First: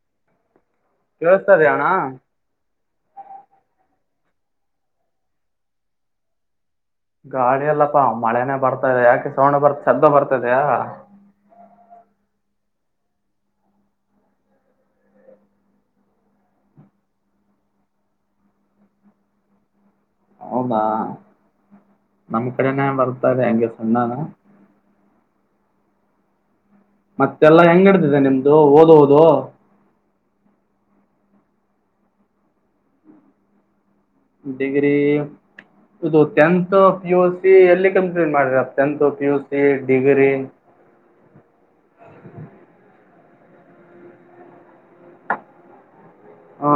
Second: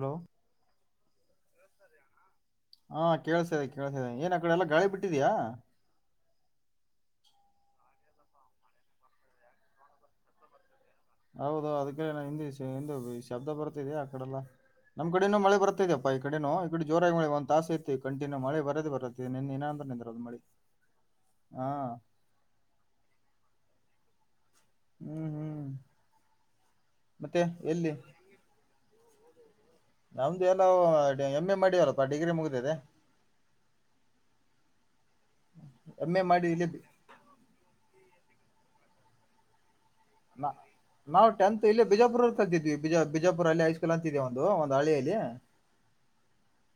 Hello. ಕೇಳಸ್ತಾಯಿದಿಯ ಅಣ್ಣ. ಹಾ ಕೇಳಸದೆ ಕೇಳತದ್ದೇ ಏನ್ ಆಕಡೆ ಎಲ್ಲ ಗಾಳಿ ಬಿಟ್ಟಿದಿಯಾ. ಗಾಳಿಯ ಎಲ್ಲಪ್ಪಾ ಮಳೆನೇ ಬರ್ತಾದೆ ಯಾಕೆಸೌಂಡ್ ಬರ್ ಸದ್ದು ಬರ್ತ ಇದೆಯಾ? ಹೌದು ಅದಕೆ ಹಿಂದೂ [unintelligible] ಶಬ್ದ ಬರ್ತಿದ ಆ ಕಡೆ ಎಲ್ಲಾ ನಮ್ಮ್ ಕಡೆನೂ ಮಳೆ ಬರ್ತೈದೆಪ್ಪ ಈ ಕಡೆನು ಈ ಕಡೆ ಜೋರಾಗಿ ಮಳೆ ಒಂದ ತಾಸ ಐತಿ ಕಟಿನ್ಯ ಮಳ ಬರದ ಬತ್ತೈ ನಿನ್ [unintelligible] ಅಂದ್ರ ಹೌದಾ ನಮ್ ಕಡೆನೆ ಬರ್ತಾದೆ ಹಂಗೆ ಸಣ್ಣಾನೆ ಹ್ಮ್ ಹ್ಮ್ ಮತ್ತೆ ಮತ್ತೆಲ್ಲಾ ಹೆಂಗ ಎಲ್ಲಿ ನೆಡಿದಿದೆ ನಿಮ್ದು ಓದೋದು. ನಮ್ದು ಏನೋ ಎಮ್ ಎ ಮಾಡ್ಯವಾರಪ್ಪ ಡಿಗ್ರಿ ಮುಗಿದಿದೆ. ಡಿಗ್ರಿ ಎಮ್ ಇದು ಎ ಮಾಡಿ ಇಲ್ಲಿ tenth B- P U C ಎಲ್ಲಿ ಕಂಪ್ಲೀಟ್ ಮಾಡಿದ್ರ tenth P U C degree. ನಾ ನಾವು ಟೆಂತ್ ಇಲ್ಲಿ ಬಿಜಾಪುರ ಕಾಳ್ತಿದ್ವಿ ಬಿಜಾ ಬಿಜಾಪುರ ಅಲ್ಲಿ ಹೈಸ್ಕೂಲ್ ಅಂತಿದೆ ಒಂದು ಒಂದು ಹಳ್ಳಿಯಲ್ಲಿ ಹಾ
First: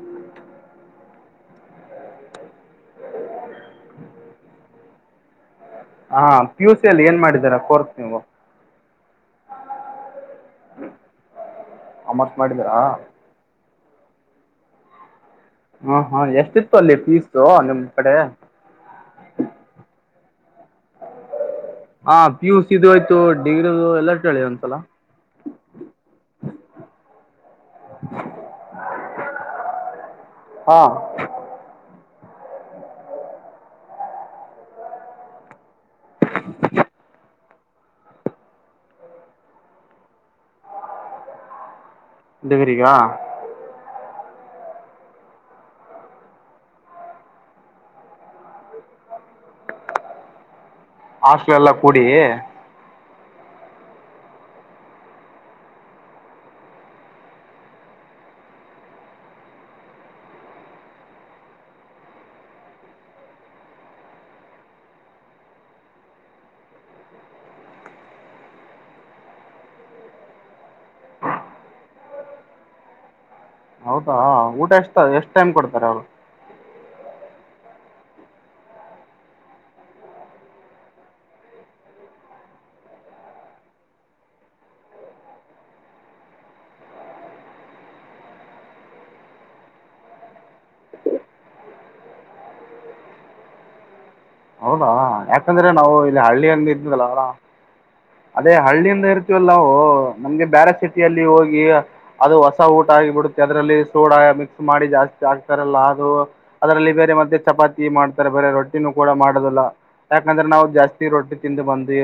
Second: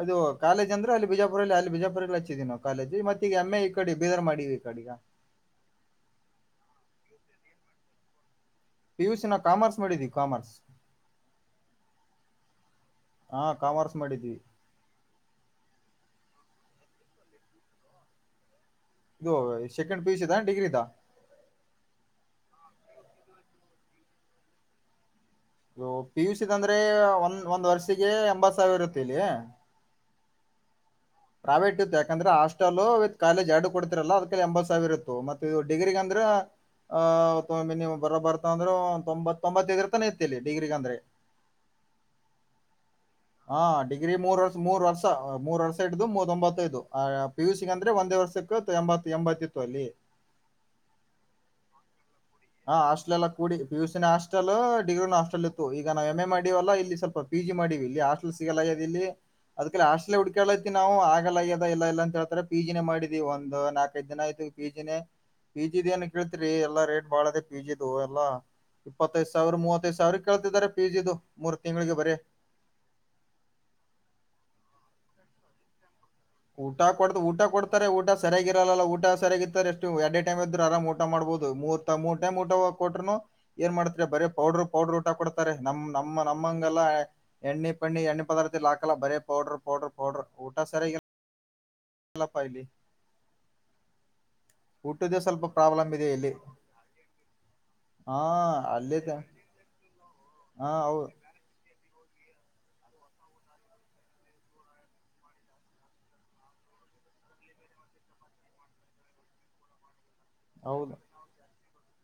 ಅದು ಕಾಲೇಜ್ ಅಂದ್ರ ಅಲ್ಲಿ ಬಿಜಾಪುರಲ್ಲಿ ಅಲ್ಲಿ ಬಿಜಾಪುರಲ್ಲಿ ಹಚ್ಚಿದೀವಿ ನಾವು ಕಾಲೇಜ್ ಮತ್ತ ಈಗ ಎಂ ಎ ಈ ಕಡೆ ಬೀದರ್ ಮಾಡೀವಿ ಈ ಕಡೆಗ ಹಾ ಪಿ ಯು ಸಿ ಅಲ್ಲಿ ಏನ್ ಮಾಡಿದಾರ ಕೋರ್ಸ್ ನೀವು? ಪಿ ಯು ಸಿ ನ ಕಾಮರ್ಸ್ ಮಾಡಿದೀವಿ ಕಾಮರ್ಸ್. ಕಾಮರ್ಸ್ ಮಾಡಿದ್ದೀರಾ. ಹಾ ಕಾಮರ್ಸ್ ಮಾಡಿದ್ವಿ. ಹ್ಮ್ ಹ್ಮ ಎಷ್ಟಿತ್ತು ಅಲ್ಲಿ ಫೀಸು ನಿಮ್ ಕಡೆ? ಇದು ಸೆಕೆಂಡ್ ಪಿ ಯು ಸಿ ದಾ ಡಿಗ್ರಿದಾ? ಹಾ ಪಿ ಯು ಸಿ ದು ಆಯ್ತು ಡಿಗ್ರಿದು ಎಲ್ಲಾ ಕೇಳಿ ಅಂತಲ್ಲ. ಪಿ ಯು ಸಿ ದ ಅಂದ್ರೆ ಒಂದ್ ಒಂದ್ ವರ್ಷಿಗೆ ಎಂಬತ್ ಸಾವಿರ ಇರುತ್ತೆ ಇಲ್ಲಿ. ಹಾ ಪ್ರೈವೇಟ್ ಇತ್ತು ಯಾಕಂದ್ರೆ ಹಾಸ್ಟೆಲ್ ವಿತ್ ಕಾಲೇಜ್ ಎರಡು ಕೊಡ್ತಿರಲ್ಲ ಅದಕಲ್ಲಿ ಎಂಬತ್ ಸಾವಿರ ಇತ್ತು ಮತ್ತು ಡಿಗ್ರಿ ಅಂದ್ರ ಆ ಮಿನಿ ಬರ ಬರ್ತಂದ್ರೆ ತೊಂಬತ್ ತೊಂಬತ್ತೈದಿರ್ತಾನ ಇರ್ತ್ತತಿ ಡಿಗ್ರಿಗಂದ್ರೆ. ಡಿಗ್ರಿ ಗಾ? ಹಾ ಡಿಗ್ರಿ ಮೂರ್ ವರ್ಷ ಮೂರ್ ವರ್ಷ ಮೂರ್ ವರ್ಷ. ಮೂವತ್ೊಂಬತ್ತೈದು ಪಿ ಯು ಸಿ ಅಂದ್ರೆ ಒಂದೇ ವರ್ಷಕ್ಕೆ ಎಂಬ ಎಂಬತ್ತಿತ್ತು ಅಲ್ಲಿ. [unintelligible] ಹಾಸ್ಟಲ್ ಎಲ್ಲ ಕೂಡಿ ಹಾ ಹಾಸ್ಟೇಲ್ ಎಲ್ಲಾ ಕೂಡಿ ಪಿ ಯು ಸಿನ ಹಾಸ್ಟೆಲ್ ಡಿಗ್ರಿ ನ ಹಾಸ್ಟೆಲ್ ಇತ್ತು ಈಗ ನಾವು ಎಂ ಎ ಮಾಡಿವಲ್ಲ ಇಲ್ಲಿ ಸ್ವಲ್ಪ ಪಿ ಜಿ ಮಾಡಿವಿ ಇಲ್ಲಿ ಹಾಸ್ಟೆಲ್ ಸಿಗಲ್ಲ ಇಲ್ಲಿ ಅದಕ ಹಾಸ್ಟಲ್ ಹ ಕೇಳತಿ ನಾವು ಆಗಲ್ಲ ಆಗ್ಯದ ಇಲ್ಲ ಇಲ್ಲ ಅಂತೇಳ್ತಾರೆ ಪಿ ಜಿ ನೆ ಮಾಡಿದೀವಿ ಒಂದು ನಾಲ್ಕೈಐದು ದಿನ ಆಯ್ತ್ತಿ ಪಿ ಜಿನೆ ಪಿ ಜಿ ದು ಏನ್ ಕೇಳ್ತಿರಿ ಎಲ್ಲಾ ರೇಟ್ ಬಾಳ ಅದ ಪಿ ಜಿದು ಎಲ್ಲಾ ಇಪ್ಪತ್ತೈದ ಸಾವಿರ ಮೂವತ್ತೈದ್ ಸಾವಿರ ಕೇಳ್ತಿದ್ದಾರೆ ಪಿ ಜಿ ದು ಮೂರ್ ತಿಂಗಳಿಗೆ ಬರೀ ಹೌದಾ ಊಟ ಎಷ್ಟು ಎಷ್ಟು ಟೈಮ್ ಕೊಡ್ತಾರೆ ಅವ್ರು? ಊಟ ಕೊಡ್ದ ಊಟ ಕೊಡ್ತಾರೆ ಊಟ ಸರಿಯಾಗಿರಲ್ಲ ಅಲ್ಲ ಊಟ ಸರಿಯಾಗಿದ್ರೆ ಎಷ್ಟು ಎರಡೇ ಟೈಮ್ ಇದ್ರುನ್ ಆರಾಮ್ ಊಟ ಮಾಡ್ಬಹದು ಮೂರ್ ಮೂರು ಟೈಮ್ ಊಟವ ಕೊಟ್ರೂನು ಏನ್ ಮಾಡ್ತರಿ ಬರೀ ಪೌಡರು ಪೌಡ್ರ ಊಟ ಕೊಡ್ತಾರೆ ನಮ್ ನಮ್ಮ ನಮ್ಮಂಗಲ್ಲ ಎಣ್ಣೆ ಪಣ್ಣ ಎಣ್ಣೆಪದಾರ್ಥದಲ್ಲಿ ಹಾಕಲ್ಲ ಬರೇ ಪೌಡರ್ ಪೌಡರ್ ಪೌಡರ್ ಊಟ ಸರಿಯಾಗಿಲ್ಲ. ಪಲಿ [unintelligible] ಹೌದಾ ಊಟದ್ದೇ ಸ್ವಲ್ಪ ಯಾಕಂದ್ರೆ ಪ್ರಾಬ್ಲಮ್ ನಾವು ಇದೆ ಇಲ್ಲಿ ಹಳ್ಳಿಯಂಗಿ ಇದ್ದದಲ್ಲ ಅವರ ಹಾ ಅದೇ ಅಲ್ಲಿ ಹಳ್ಳಿಯಿಂದ ಇರ್ತೀವಲ್ಲ ನಾವು ನಮ್ಗೆ ಹಾ ಬ್ಯಾರ ಹೌದು ಸಿಟಿಯಲ್ಲಿ ಹೋಗಿ ಅದು ಹೊಸ ಊಟ ಆಗಿ ಬಿಡುತ್ತೆ ಅದರಲ್ಲಿ ಸೋಡಾ ಮಿಕ್ಸ್ ಮಾಡಿ ಜಾಸ್ತಿ ಆಗ್ತಾರಲ್ಲ ಅದು. ಅದರಲ್ಲಿ ಬೇರೆ ಮಧ್ಯೆ ಚಪಾತಿ ಮಾಡ್ತಾರೆ ಬೇರೆ ರೊಟ್ಟಿನೂ ಕೂಡ ಮಾಡದಿಲ್ಲ ಯಾಕಂದ್ರೆ ನಾವು ಹೌದು ಜಾಸ್ತಿ ರೊಟ್ಟಿ ತಿಂದ ಬಂದಿ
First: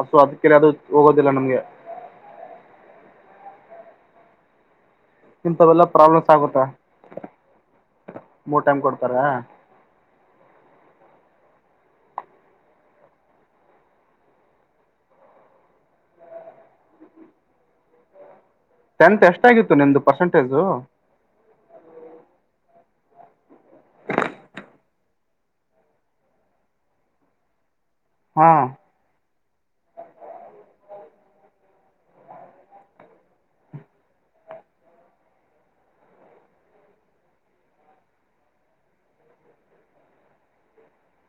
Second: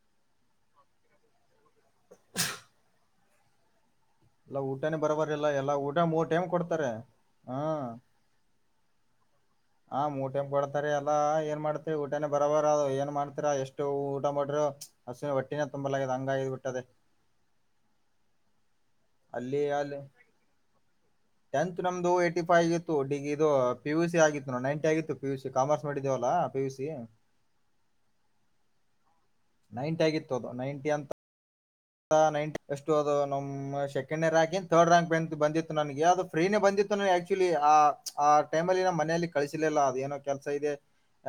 ಅಸೊ ಅದಕ್ಕೆರೆ ಅದು ಹೋಗೋದಿಲ್ಲ ನಮ್ಗೆ ಎಲ್ಲ ಊಟನೇ ಬರಬರಿಲ್ಲ ಎಲ್ಲಾ ಇಂಥವೆಲ್ಲ ಊಟ ಮೂರ್ ಪ್ರಾಬ್ಲಮ್ಸ್ ಟೈಮ್ ಆಗುತ್ತಾ ಕೊಡ್ತಾರೆ ಹ್ಮ. ಮೂರ್ ಟೈಮ್ ಕೊಡ್ತಾರಾ. ಆ ಮೂರ್ ಟೈಮ್ ಕೊಡ್ತಾರೆ ಏಲ್ಲಾ ಏನ್ ಮಾಡ್ತಿವಿ ಊಟನೇ ಬರಬರ ಅದ ಏನ್ ಮಾಡ್ತತಿರ ಎಷ್ಟು ಊಟ ಮಾಡ್ರರು. ಹಸು ಹೊಟ್ಟಿನೆ ತುಂಬಲಾಗ್ಯದ ಹಂಗ ಆಗಿ ಬಿಟ್ಟದೆ. ಟೆಂತ್ ಅಲ್ಲಿ ಎಷ್ಟಾಗಿತ್ತು ಅಲ್ಲಿ ನಿಂದು ಪರ್ಸೆಂಟೇಜು ಟೆಂತ್ ನಮ್ದು ಎಟಿಫೈ ಆಗಿತ್ತು ಡಿಗ್ ಇದು ಪಿ ಯು ಸಿ ಆಗಿತ್ತು ನೋಡ್ ನೈಂಟಿ ಆಗಿತ್ತು. ಪಿ ಯು ಸಿ ಕಾಮರ್ಸ್ ಮಾಡಿದ್ದೇವಲ್ಲಾ ಪಿ ಯು ಸಿ ಹಾ ನೈಂಟಿ ಆಗಿತ್ತು ಅದು ನೈಂಟಿ ಅಂತ ಅ ನೈಂಟಿ ಏಷ್ಟು ಅದು ನಮ್ ಸೆಕೆಂಡ್ನೇ ರಾಂಕ್ ಎನ್ ಥರ್ಡ್ ರಾಂಕ್ ಬಂದ್ ಬಂದಿತ್ತು ನನಗೆ ಅದು ಫ್ರೀನೇ ಬಂದಿತ್ತು ನ ಆಕ್ಚುಲಿ ಆ ಆ ಟೈಮ ಅಲ್ಲಿ ನ ಮನೆಯಲ್ಲಿ ಕಳಸಲಿಲ್ಲ ಅದ ಏನೋ ಕೆಲ್ಸ ಇದೆ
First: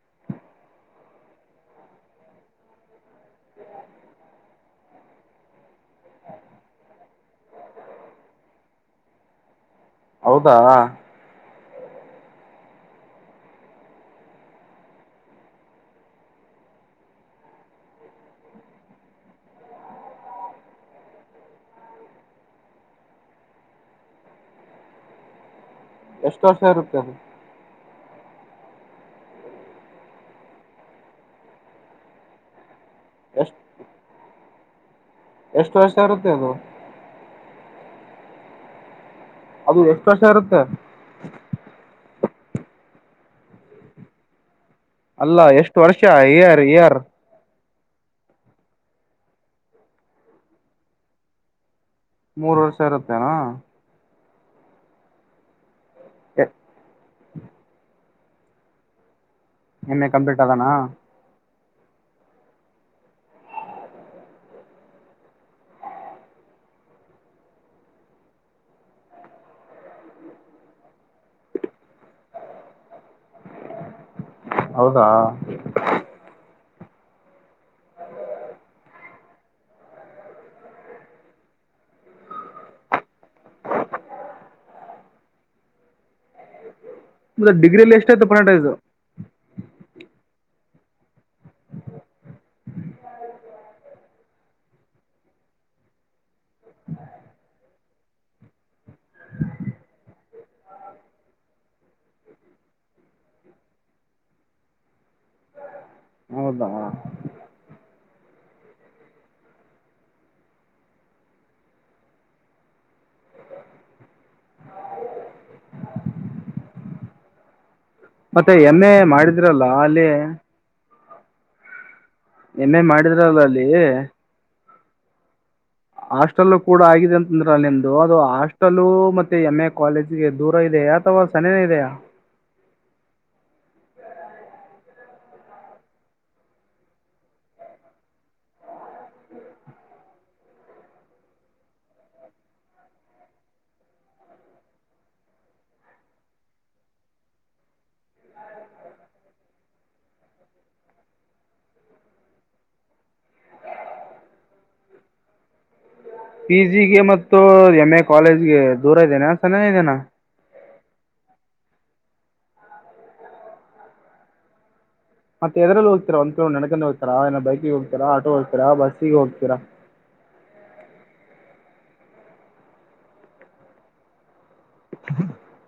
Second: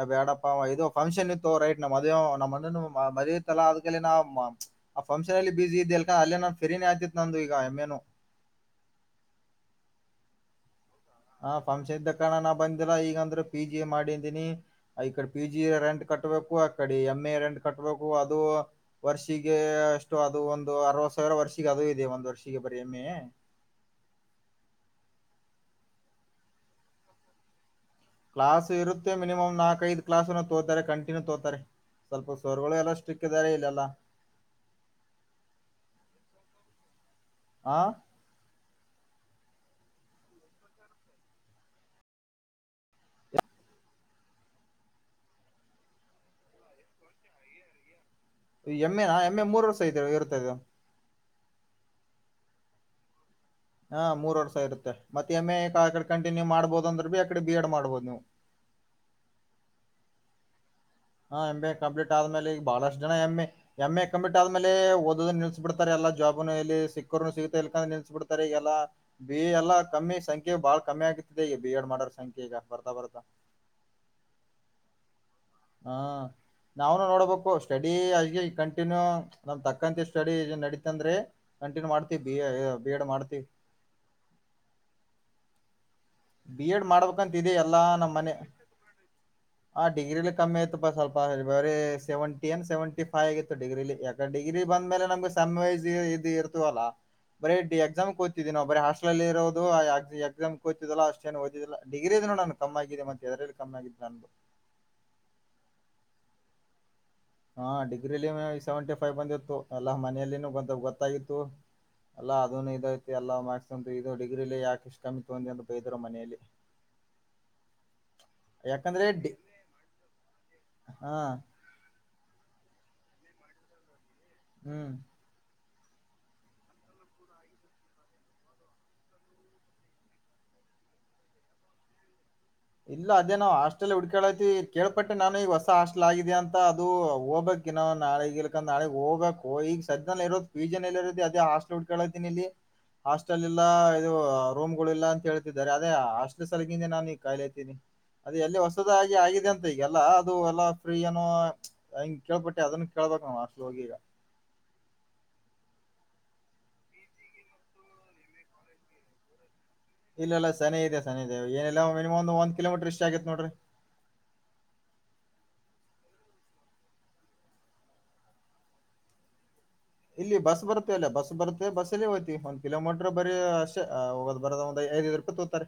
ಏ ಬ್ಯಾಡಪ್ಪಾ ಅಂವ್ ಇದು ಫಂಕ್ಷನ್ ಇತ್ತೊ ರೈಟ್ ನಮ್ಮ್ ಅದೇ ನಮ್ಮಣನ್ ಮ ಮದ್ವಿ ಇತ್ತಲಾ ಅದಕಲೆ ನಾ ಮ ಆ ಫಂಕ್ಷನ್ ಅಲ್ಲಿ ಬಸಿ ಇದ್ದ ಅಲ್ಕ ಅಲ್ಲೇ ನನ್ ಫೀರಿನೇ ಆತಿತ್ ನಂದು ಈಗ ಎಮ್ಮೆನು. ಹೌದಾ ಹ ಫಂಕ್ಷನ್ ಇದ್ದ ಕಾರಣ ನ ಬಂದಿಲ್ಲ ಈಗಂದ್ರ ಪಿ ಜಿ ಏ ಮಾಡಿದ್ದೀನಿ. ಅ ಈಕಡ ಪಿ ಜಿ ರೆಂಟ್ ಕಟ್ಬೇಕು ಆಕಡಿ ಎಮ್ ಎ ರೆಂಟ್ ಕಟ್ಬೇಕು ಅದು. ವರ್ಷಿಗೆ ಅಷ್ಟು ಅದು ಒಂದು ಅರವತ್ ಸಾವ್ರ ವರ್ಷಿಗೆ ಅದು ಇದೆ ಒಂದ್ ವರ್ಷಿಗೆ ಬರಿ ಎಮ್ಮೆ. ಎಷ್ಟ ವರ್ಷ ಇರುತ್ತೆ ಅದು. ಕ್ಲಾಸ್ ಇರುತ್ತೆ ಮಿನಿಮಮ್ ನಾಕ್ ಐದ್ ಕ್ಲಾಸ್ನ ತೋತಾರೆ ಕಂಟಿನ್ಯೂ ತೋತಾರೆ ಸ್ವಲ್ಪ ಸರ್ಗೋಳೆ ಎಲ್ಲಷ್ ಸಿಕ್ಕಿದ್ದಾರೆ ಇಲ್ಲೆಲ್ಲ. ಎಷ್ಟ ವರ್ಷ ಇರುತ್ತೆ ಅದು. ಹಾ ಅದು ಎಷ್ಟ ವರ್ಷ ಇರುತ್ತೆ. ಅಲ್ಲ ಎಷ್ಟು ವರ್ಷ ಇಯರ್ ಇಯರ್. ಎಮ್ಮೆನಾ ಎಮ್ ಏ ಮೂರ್ ವರ್ಷ ಇದದೆ ಇರ್ತದೆ. ಮೂರ ವರ್ಷ ಇರುತ್ತೇನಾ. ಹಾ ಮೂರ್ ವರ್ಷ ಇರುತ್ತೆ ಮತ್ತೆ ಏಮ್ ಎ ಆಕಡ ಕಂಟಿನ್ಯೂ ಮಾಡ್ಬೋದು ಅಂದ್ರ ಬಿ ಅಕಡ ಬಿ ಎಡ್ ಮಾಡ್ಬೋದು ನೀವು. ಎಮ್ ಎ ಕಂಪ್ಲೀಟ್ ಆಗನಾ. ಹಾ ಎಂ ಬಿ ಎ ಕಂಪ್ಲೀಟ್ ಆದ್ಮೇಲೆ ಈಗ್ ಬಾಳಷ್ಟ ಜನ M A. M A complete ಆದ್ಮೇಲೆ ಓದೋದ್ ನಿಲ್ಸ್ ಬಿಡ್ತರೆ ಎಲ್ಲಾ ಜಾಬ್ನು ಏಲ್ಲಿ ಸಿಕ್ಕೋರ್ನು ಸಿಗತ ಇಲ್ಕಂದ್ರ ನಿಲ್ಸಸ್ ಬಿಡ್ತಾರೆ ಈ ಎಲ್ಲಾ. ಬಿ ಎ ಎಲ್ಲಾ ಕಮ್ಮಿ ಸಂಖ್ಯೆ ಬಾಳ ಕಮ್ಮಿ ಆಗತ್ತೆ ಈಗ ಬಿ ಎಡ್ ಮಾಡೋರ್ ಸಂಖ್ಯೆ ಈಗ ಬರ್ತಾ ಬರ್ತಾ. ಹೌದಾ ಹಾ ನಾವ್ನು ನೋಡಬೇಕು ಸ್ಟಡಿ ಆಗೆ ಕಂಟಿನ್ಯೂ ನಮ್ ತಕ್ಕಂತೆ ಸ್ಟಡಿ ನಡಿತಂದ್ರೆ. ಕಂಟಿನ್ಯ ಮಾಡ್ತಿವಿ ಬಿ ಎ ಏ ಬಿ ಎಡ್ ಮಾಡ್ತೀವಿ. ಬಿ ಎಡ್ ಮಾಡ್ಬೇಕಂತಿದೆ ಮತ್ತೆ ಎಲ್ಲಾ ಡಿಗ್ರಿಲಿ ಎಷ್ಟಾಯ್ತು ನಮ್ಮನೆ. ಪರ್ಸೆಂಟೇಜ್ ಹ ಡಿಗ್ರಿಲೆ ಕಮ್ಮಿ ಆಯಿತ್ಪಾ ಸ್ವಲ್ಪ ಬರೆ ಸೆವೆಂಟಿ ಏನ್ ಸೆವೆಂಟಿ ಫೈ ಆಗಿತ್ತು ಡಿಗ್ರಿಲಿ ಯಾಕ್ ಡಿಗ್ರಿ ಬಂದ ಮೇಲೆ ನಮ್ಗ ಸನ್ [unintelligible] ಇದ್ದ ಇರತ್ ತಿವಲ್ಲ ಬರೆ ಡಿ ಎಕ್ಸಾಮ್ ಹೋತಿದೇವ ನಾವು ಬರೆ ಹಾಸ್ಟಲ್ ಅಲ್ಲಿ ಇರೋದು ಆ ಎಕ್ಸಾಮ್ [unintelligible] ಅಷ್ಟೇನ ಓದಿದಿಲ್ಲ ಡಿಗ್ರಿದ್ ನೋಡ್ ನನ್ ಕಮ್ಮ ಆಗಿದೆ ಮತ್ತ ಎದ್ರಲ್ಲಿ ಕಮ್ಮಿ ಆಗಿದ್ದ ನಂದ ಹೌದಾ ಹಾ ಡಿಗ್ರಿಲೆ ಸೆವೆಂಟಿ ಫೈವ್ ಬಂದಿತ್ತು ಎಲ್ಲ ಮನೆಯಲ್ಲಿನು ಗೊತ್ ಗೊತ್ತಾಗಿತ್ತು. ಅಲ್ಲ ಅದುನು ಇದು ಐತು ಎಲ್ಲಾ ಮಾರ್ಕ್ಸ್ ಅಂತು ಇದು ಡಿಗ್ರಿಲಿ ಯಾಕಿಷ್ಟು ಕಮ್ಮಿ ತೊಂಡಿ ಅಂತ ಬೈದ್ರು ಮನೇಲಿ. ಮತ್ತೆ ಏಮ್ ಎ ಯಾಕಂದ್ರೆ ಡಿ ಮಾಡಿದ್ರಲ್ಲ ಅಲ್ಲಿ ಹಾ ನೆನ್ನೆ ಮಾಡಿದ್ರಲ್ಲ ಅಲ್ಲಿ. ಹ್ಮ್ ಹಾಸ್ಟೆಲ್ ಕೂಡ ಆಗಿದೆ ಅಂತಂದ್ರೆಲ್ಲಿ ನಿಮ್ದು ಅದು ಹಾಸ್ಟೆಲ್ಲ ಮತ್ತೆ ಎಮ್ ಎ ಕಾಲೇಜ್ಗೆ ದೂರ ಇದಿಯಾ.. ಅಥವಾ ಚೆನ್ನಾಗಿಯಿದಿಯ. ಇಲ್ಲ ಅದೇ ನಾವು ಹಾಸ್ಟೆಲ್ ಹುಡ್ಕಳೈತಿವಿ ಕೇಳಳ್ಪಟ್ಟೆ ನಾನು ಈಗ ಹೊಸ ಹಾಸ್ಟೆಲ್ ಆಗಿದೆ ಅಂತ ಅದು ಹೋಗಬೇಕ್. ನಾಳೆಗ ಇಲ್ಕ ನಾಳಗ್ ಹೋಗ್ಬೇಕು ಈಗ ಸದ್ಯ ಇರೋದ ಪೀಜಲ್ಲಿ ಇರೋತಿ ಅದೇ ಹಾಸ್ಟೆಲ್ ಉಳ್ಕೊಂಡಿದೀಯ ಇಲ್ಲಿ. ಹಾಸ್ಟೆಲ್ ಇಲ್ಲ ಇದು ರೂಮ್ಗಳು ಇಲ್ಲ ಅಂತ ಹೇಳ್ತಿದ್ದಾರೆ ಅದೇ ಆ ಹಾಸ್ಟೆಲ್ ಸಲಗಿಂದೆ ನಾನು. ಕಾಯಿಲೆತೀನಿ ಅದು ಎಲ್ಲಿ ಹೊಸದಾಗಿ ಆಗಿದೆ ಅಂತ ಈಗೆಲ್ಲಾ ಅದು ಎಲ್ಲಾ ಫ್ರೀ ಏನೋ. ಹಂಗೆ ಕೇಳ್ಪಟ್ಟೆ ಅದನ್ನು ಕೇಳ್ಬೇಕ್ ನಾವ್ ಹಾಸ್ಟೆಲ್ಗೆ ಹೋಗಿ. ಪಿ ಜಿ ಗೆ ಮತ್ತು ಎಮ್ ಎ ಕಾಲೇಜ್ಗೆ ದೂರ ಇದೇನ ಹತ್ತಿರಾನೆ ಇದೇನಾ. ಇಲ್ಲ ಇಲ್ಲ ಸನಿಹ ಇದೆ ಏನೆಲ್ಲ ಮಿನಿಮ್ ಒಂದ್ ಕಿಲೋಮಟರ್ ಇಷ್ಟ ಆಗತ್ತು ನೋಡ್ರಿ. ಮತ್ತೆ ಎದ್ರಲ್ಲಿ ಹೋಗತೀರ ನೆಡ್ಕೊಂಡೆ ಹೋಗ್ತಾರಾ ಬೈಕಿಗೆ ಹೋಗತರಾ ಆಟೋ ಹೋಗ್ತೀರಾ ಇಲ್ಲ ಬಸ್ಸಿಗೆ ಹೋಗ್ತೀರಾ ಇಲ್ಲಿ ಬಸ್ ಬರುತ್ತೆ ಅಲ್ಲ ಬಸ್ ಬರುತ್ತೆ ಬಸ್ ಅಲ್ಲೇ ಹೋಗ್ತಿವಿ ಒಂದ ಕಿಲೋಮೀಟರ್ ಬರೀ ಅಷ್ಟ. ಹೋಗದ್ ಬರೋದ ಒಂದ್ ಐದೈದು ರೂಪಾಯಿ ತಕೊಂತಾರೆ.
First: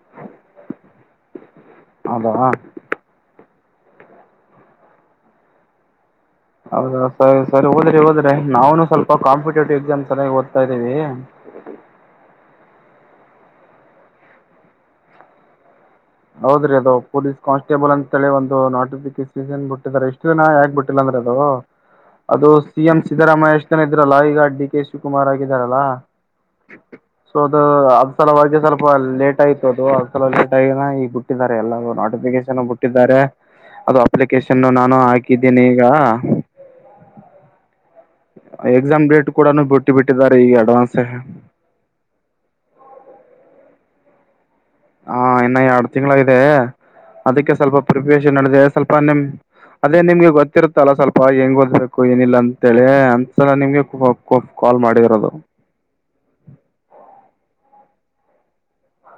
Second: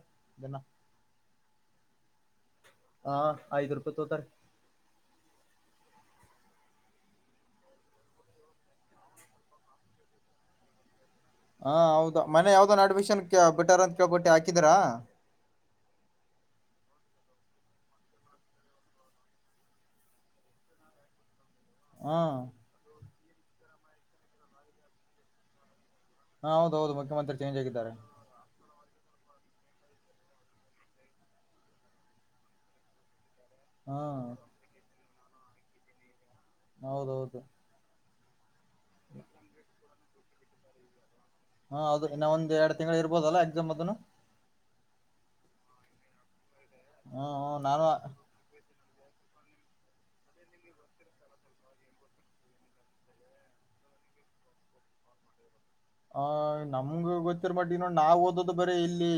ಹೌದ. ಹಾ ಐದು ರೂಪಾಯಿ ತಕೊತಾರೆ. ಹೌದಾ ಸರಿ ಸರಿ ಓದ್ರಿ ಓದ್ರಿ ನಾವುನು ಸ್ವಲ್ಪ ಕಾಂಪಿಟೇಟಿವ್ ಎಕ್ಸಾಮ್ ಕಡೆ ಓದ್ತಾ ಇದ್ದೀವಿ. ಹಾ ಹೌದಾ ಮನೆ ಯಾವ್ದ ಒಂದು ಅಡ್ಮಿಷನ್ ಬಿಟ್ಟಾರ ಅಂತ ಕೇಳಿ ಪಟ್ಟೆ ಹಾಕಿದಿರ. ಹೌದ್ರಿ ಅದು ಪೊಲೀಸ್ ಕಾನ್ಸ್ಟೇಬಲ್ ಅಂತ ಹೇಳಿ ಒಂದು ನೋಟಿಫಿಕೇಶನ್ನ್ ಬಿಟ್ಟಿದಿದ್ದಾರೆ ಎಷ್ಟು ದಿನ ಯಾಕ್ ಬಿಟ್ಟಿಲ್ಲ ಅಂದ್ರೀ ಅದು. ಹಾ ಅದು ಸಿ ಎಂ ಸಿದ್ದರಾಮಯ್ಯ ಇಷ್ಟು ದಿನ ಇದ್ರಲ್ಲ ಈಗ ಡಿ ಕೆ ಶಿವಕುಮಾರ್ ಆಗಿದ್ದಾರಲ್ಲಾ. ಹಾ ಹೌದೌದು ಮುಖ್ಯಮಂತ್ರಿ ಚೇಂಜ್ ಆಗಿದ್ದಾರೆ. ಸಲುವಗೆ ಸ್ವಲ್ಪ ಲೇಟ್ ಆಯ್ತ ಅದು ಸಲ ಲೇಟ್ ಆಗಿನ ಈ. ಬಿಟ್ಟಲ್ಲ ನೋಟಿಫಿಕನ್ ಬಿಟ್ಟಿದ್ದಾರೆ ಹಾ ಅದು ಅಪ್ಲಿಕನ್ ನಾನು ಹಾಕಿ. ಹಾಕ್ಕಿದಿನಿ ಈಗ ಹೌದೌದು. ಎಕ್ಸಾಮ್ ಡೇಟ್ ಕೂಡ ಬಿಟ್ಟಿ ಬಿಟ್ಟಿದ್ದಾರೆ ಈಗ ಅಡ್ವಾನ್ಸ್. ಹಾ ಹೌದು ಇನ್ನ ಒಂದ ಎಡ್ ತಿಂಗಳು ಇರ್ಬೋದಲ್ಲಾ ಎಕ್ಸಾಮ್ ಅದ್ದನು. ಹಾ ಇನ್ನು ಎರಡು ತಿಂಗಳಾಗಿದೆ ಹ್ಮ್ ಅದಕ್ಕೆ ಹ್ಮ್ ಸ್ವಲ್ಪ ನಾನು ಪ್ರಿಪೇಷನ್ ನೆಡೆದಿದ್ದೆ ಸ್ವಲ್ಪ ನಿಮ್. ಅದೇ ನಿಮ್ಗೆ ಗೊತ್ತಿರುತ್ತಲ್ಲ ಸ್ವಲ್ಪ ಹೆಂಗ್ ಓದ್ಬೇಕು ಏನಿಲ್ಲ ಅಂತೇಳಿ ಅಂತಸಲ ನಿಮ್ಗೆ. ಕಾಲ್ ಮಾಡಿರೋದು. ಆ ನಮ್ಗ ಗೊತ್ತಿರೊ ಮಟ್ಟಿಗೆ ಈಗ ನಾವ್ ಓದು ಬರೀ ಇಲ್ಲಿ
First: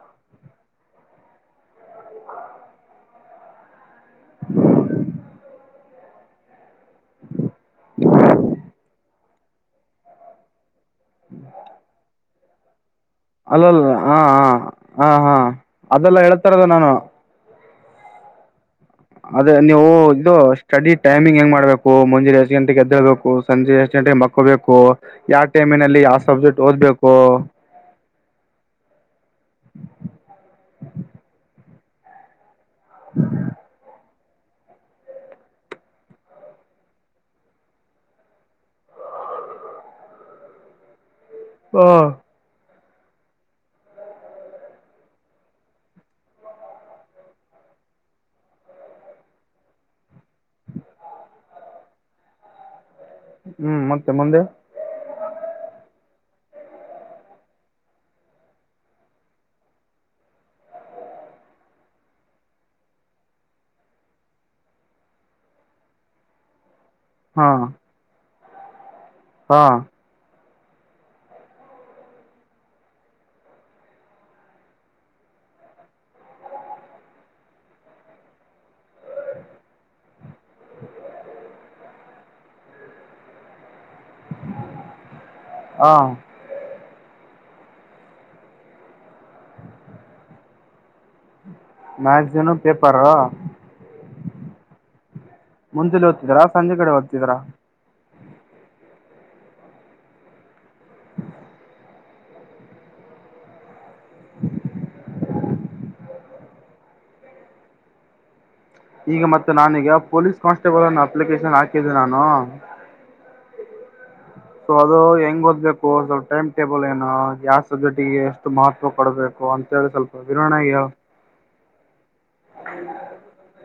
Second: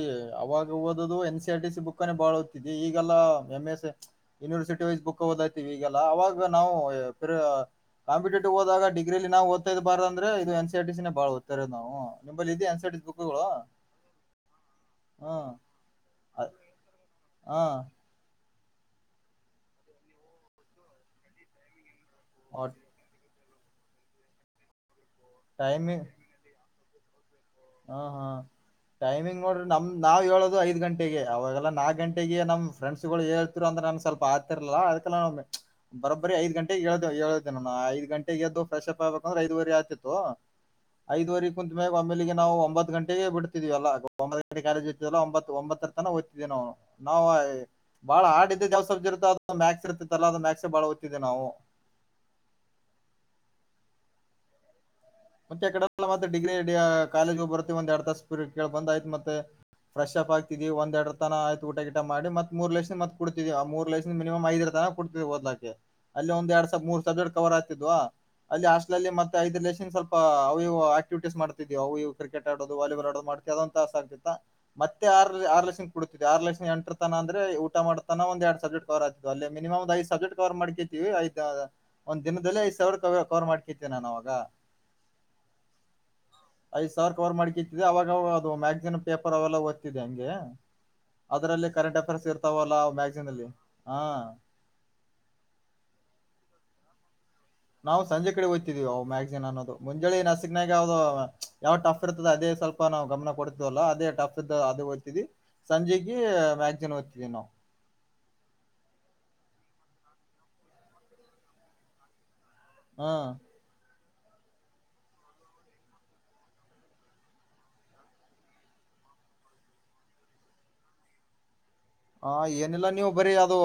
ಅವಾಗ ಓದದು N C R T C book. ಬುಕ್ನ ಬಾಳಓತಿದ್ವಿ ಈಗಲ್ಲಾ M S A university wise book ಓದ. ಈಗಲ್ಲ ಅವಾಗ ನಾವು. ಕಂಪಿಟಿವ್ ಹೋದಾಗ ಡಿಗ್ರೀ ನಾವು ಓದ್ತ್ ಬಾರ ಅಂದ್ರೆ ಇದು N C R T C ನೇ ಬಾಳ. ನಾವು ಬರೀ ಇದೆ N C R T C book. ಅಲ್ಲಲ್ಲ ಹ ಹ ಹಾ ಹಾ ಹ್ಮ್ ಅದೆಲ್ಲ ಅ- ಹೇಳ್ತಾಯಿರೋದು ನಾನು. ಹಾ ಅದೇ ನೀವು ಇದು ಸ್ಟಡಿ ಟೈಮಿಂಗ್ ಹೆಂಗ ಮಾಡ್ಬೇಕು ಮುಂಜಿನ ಐದು ಗಂಟೆಗೆ ಎದ್ದಳ್ಬೇಕು. ಸಂಜೆ ಎಷ್ಟು ಗಂಟೆಗೆ ಮಕ್ಕೋಬೇಕು ಯಾವ ಟೈಮಿನಲ್ಲಿ ಟೈಮಿಂಗ್ ಯಾವ ಸಬ್ಜೆಕ್ಟ್ ಓದ್ಬೇಕು. ಹಾ ಹಾ ಟೈಮಿಂಗ್ ನೋಡ್ರಿ ನಮ್ ನಾವ ಎಳೋದು ಐದು ಗಂಟೆಗೆ ಅವಗೆಲ್ಲ ನಾಲ್ಕ ಗಂಟೆಗೆ ನಮ್. ಫ್ರೆಂಡ್ಸ್ಗಳು ಹೇಳ್ತಿರು ಅವಾಗ ನನಗೆ ಸ್ವಲ್ಪ ಆತಿರ್ಲ್ಲ ಅದಕ್ಕೆ ನಾ. ಬರೋಬರಿ ಐದ್ ಗಂಟೆಗೆ ಎಳತೇನ ಹೇಳ್ದೇ ನಾ ಐದ ಗಂಟೆಗೆ ಎದು ಫ್ರೆಶ್ಪ್ ಆಗ್ಬೇಕಂದ್ರೆ ಐದುವರಿ ಆತಿತ್ತು. ಐದುವರೆ ಕುಂತ್ ಮೇಲೆ ಆಮೇಲಿಗೆ. ನಾವು ಒಂಬತ್ತು ಗಂಟೆಗೆ ಬಿಡ್ತಿದೀವೆಲ್ಲಾ ಒಂಬತ್ ಗಂಟೆ ಕಾಲೇಜ ಇತಲ್ಲ ಒಂಬತ್ತ ಒಂಬತ್ತರ ತನ ಹೋದ್ತಿದ್ದವಿ ನಾವು ನಾವು ಬಾಳ ಹಾಡ್ ಇದಿದ್ದೆ ಯಾವ ಸಬ್ಜ ಇರುತ್ತ ಅದ ಮ್ಯಾಕ್ಸ್ ಇರ್ತತ್ತಲ್ಲಾ ಅದು ಮ್ಯಾಕ್ಸ ಬಾಳ ಓದ್ತಿದೀವಿ ನಾವು ಹ್ಮ್ ಮತ್ತೆ ಮುಂದೆ ಮತ್ತೆ ಕಡೆಲ್ಲ ಮತ್ತೆ ಡಿಗ್ರಿ ಕಾಲೇಜು ಬರ್ತತಿವಿ ಒಂದ ಎರಡ್ ತಾಸ ಕ ಬಂದ್ ಆ್ತತ್ ಮತ್ತೆ ಫ್ರೆಪ್ ಆಗ್ತೀ ಒಂದ ಎರಡು ತನ ಆಯ್ತ ಊಟ ಗಿಟ ಮಾಡಿ ಮತ್ ಮೂರ್ ಲಕ್ಷದ ಮತ್ಡ್ತೀವಿ ಆ ಮೂರು ಲಕ್ಷದಿಂದಿನಿಮ್ ಐದರ ತನ ಕೂಡ್ತೀವಿ ಓದಲಾಕ್ಕೆ ಅಲ್ಲಿ ಒಂದ ಎರಡ್ ಸ ಮೂರ್ [unintelligible] ಹಾ ಕವರ್ ಆಗ್ತಿತ್ತಿವ ಅಲ್ಲಿ ಹಾಸ್ಟೆಲ್ನಲ್ಲಿ ತ್ತಾರೆ ಐದ ಹಾ ಲೆನ್ ಸ್ವಲ್ಪ ಅವು ಇವು ಆಕ್ಟಿವಿಟೀಸ್ ಮಾಡ್ತಿದೀವು ಅವು ಕ್ರಿಕೆಟ್ ಆಡೋ ವಾಲಬಾಲ್ ಆಡದು ಮಾಡ್ತವಿ ಅದಂತ ತಾಸ ಆಗ್ತಿತಾ ಮತ್ತೆ ಆರು ಆರು ಲೇಸತನ ಕು ಕುಡ್ತಿದೆ ಆರು ಲೇಸತನ ಎಂಟರ ತನ ಅಂದ್ರೆ ಊಟ ಮಾಡತನ ಒಂದ್ ಎರಡ್ ಸಬ್ಜೆಕ್ಟ್ [unintelligible] ಮಿನಿಮ ಒಂದು ಐದು ಸಬ್ಜೆಕ್ಟ್ ಕವರ್ ಮಾಡ್ತಿದೀನಿ ಐದ್ ಒಂದ್ ದಿನದಲ್ಲಿ ಐದ್ ಸಾವಿರ ಕವ ಕವರ್ ಮಾಡ್ಕತಿ ನಾನ್ ಅವಾಗ ಹ ಐದ್ ಸಾವಿರ ಕವರ್ ಮಾಡಿ ಕಿತ್ತಿದೆ ಅವಾಗವಾಗ ಅದು ಮ್ಯಾಗ್ಜಿನ್ ಪೇಪರ್ ಅವೆಲ್ಲ ಓದತಿದೆ ಹಂಗೆ ಅದರಲ್ಲಿ ಕರೆಂಟ್ ಅಫೇರ್ಸ್ ಮ್ಯಾಗ್ಝೀನು ಇರ್ತಾವಲ್ಲ ಪೇಪರು ಮ್ಯಾಗ್ಜಿನ್ ಅಲ್ಲಿ ಹ ಮುಂದೆಲಿ ಓ್ತದೀರಾ ಸಂಜೆ ಕಡೆ ಹೋಗ್ತಿದರಾ ನಾವು ಸಂಜೆ ಕಡೆ ಹೊಯ್ತಿದೀವಿ ಅವು ಮ್ಯಾಗ್ಜನ್ ಅನ್ನೋದು ಮುಂಜಳೆ ನಸಕ್ನಾಗದು ಯಾವ ಟಫ್ ಇರ್ತದೆ ಅದೇ ಸ್ವಲ್ಪ ನಾವು ಗಮನ ಕೊಡ್ತವಲ್ಲ ಅದೇ ಟಫ ಅದು ಓದ್ದತೀವಿ ಸಂಜೆ ಮ್ಯಾಗಸನ್ ಓದ್ತೀವಿ ನಾವು ಈಗ ಮತ್ತೆ ನಾನೀಗ ಪೊಲೀಸ್ ಕಾನ್ಸ್ಟೇಬಲ್ ನ್ನು ಅಪ್ಲಿಕೇಶನ್ ಹಾಕಿದ್ದಿ ನಾನು ಹಾ ಸೊ ಅದು ಹೆಂಗ್ ಓದ್ಬೇಕು ಸ್ವಲ್ಪ ಟೈಮ್ ಟೇಬಲ್ ಏನು ಯಾವ ಸಬ್ಜೆಕ್ಟಿಗೆ ಮಹತ್ವ ಕೊಡಬೇಕು ಅಂತೇಳಿ ಸ್ವಲ್ಪ ವಿವೋಣೆಗೆ ಹೇಳ ಹ ಏನಿಲ್ಲಾ ನೀವು ಬರೀ ಅದು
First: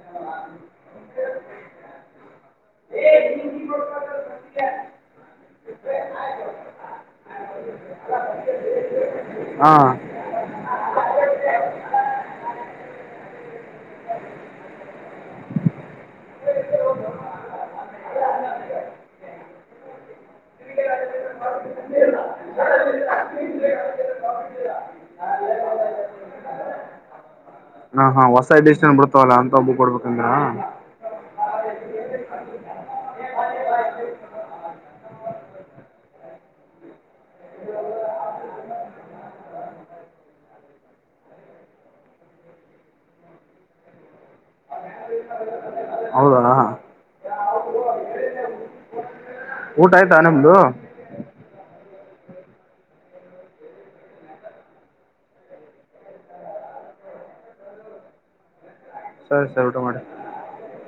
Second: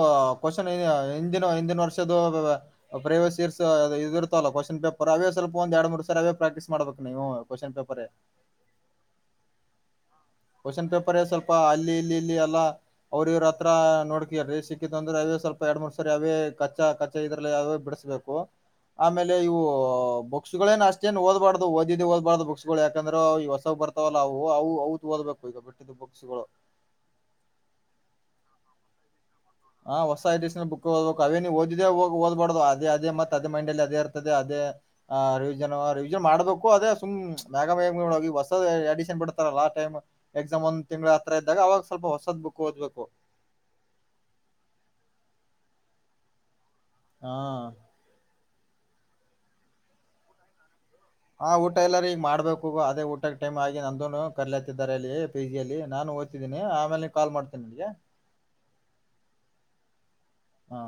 ಕೋಶನ್ ಹಿಂದಿನ ಹಿಂದಿನ ವರ್ಷದದು ಅಪ್ರೇವ ಸೀರ್ ಇರ್ತವಲ್ಲ ಕೋಶ್ನ್ ಪೇಪರ್ ಅವೇ ಸ್ವಲ್ಪ ಒಂದ್ ಎರಡು ಮೂರು ಸರೆ ಅವೇ ಪ್ರಾಕ್ಟೀಸ್ ಮಾಡ್ಬೇಕು ನೀವು ಕೋಶ್ನ್ ಪೇಪರ್ ಹಾ ಕೋಶ್ನ್ ಪೇಪರ್ ಸ್ವಲ್ಪ ಅಲ್ಲಿ ಇಲ್ಲಿ ಇಲ್ಲಿ ಎಲ್ಲಾ ಅವ್ರ ಇವ್ರ ಹತ್ರ ನೋಡ್ಕ್ರೀ ಸಿಕ್ಕತ್ಂದ್ರ ಅವೇ ಸ್ವಲ್ಪ ಎರಡ್ ಮೂರ್ ಸರಿ ಅವೇ ಕಚ್ಚಾ ಕ ಇದರಲ್ಲೆ ಯಾವ ಬಿಡಿಸಬೇಕು ಆಮೇಲೆ ಇವು ಬುಕ್ಸ್ ಗಳನ್ನು ಅಷ್ಟೇನ್ ಓದಬಾರದು ಓದಿ ಓದಬಾರ್ದ ಬುಕ್ಸ್ ಗಳೆ ಯಾಕಂದ್ರೆ ಈ ಹೊಸ ಬರ್ತಾವಲ್ಲ ಅವು ಅವು ಓದ್ಬೇಕು ಈಗ ಬಿಟ್ಟಿದ್ದು ಬುಕ್ಸ್ಗಳು ಹ ಹಾ ಹೊಸಡಿಷ್ಟನ್ ಬಿಡ್ತವಲ್ಲ ಅಂತ ಬುಕ್ ಹಾ ಹೊಸ ಕೊಡ್ಬೇಕಂದ್ರ ಅಡಿಷನ್ ಬುಕ್ ಕ ಅವೇ ನೀ ಓದಿದ್ದೇ ಹೋಗ ಓದ್ಬಾರ್ದು ಅದೇ ಅದೇತ್ತ ಅದೇ ಮೈಂಡ ಅಲ್ಲಿ ಅದೇ ಇರ್ತದೆ ಅದೇ ಆ ರಿವಿಜನ್ ರಿವಿಷನ್ ಮಾಡ್ಬೇಕು ಅದೇ ಸುಮ್ ಮ್ಯಾಗ ಮ್ಯಾಗ ಹೊಸ ಅಡಿಷನ್ ಬಿಡ್ತಾರ ಲಾಸ್ಟ್ ಟೈಮ್ ಎಕ್ಸಾಮ್ ಒಂದ ತಿಂಗಳ ಹತ್ರ ಇದ್ದಾಗ ಅವಾಗ ಸ್ವಲ್ಪ ಹೊಸದ್ ಬುಕ್ ಓದ್ಬೇಕು ಹ ಹೌದಣಾ ಹಾ ಊಟ ಆಯ್ತಾ ನಿಮ್ದು ಹ ಊಟ ಎಲ್ಲಾರ ಈಗ ಮಾಡ್ಬೇಕು ಅದೇ ಊಟಕ್ಕೆ ಟೈಮ್ ಆಗಿ ನಂದೂನು ಕರ್ಲತಿದ್ದಾರೆ ಅಲ್ಲಿ ಪಿಜಿಯಲ್ಲಿ ನಾನು ಆಮೇಲೆ ಕಾಲ್ ಮಾಡ್ತೇನೆ ನಿಮಗೆ ಸರಿ ಸರ್ ಊಟ ಮಾಡಿ ಹಾ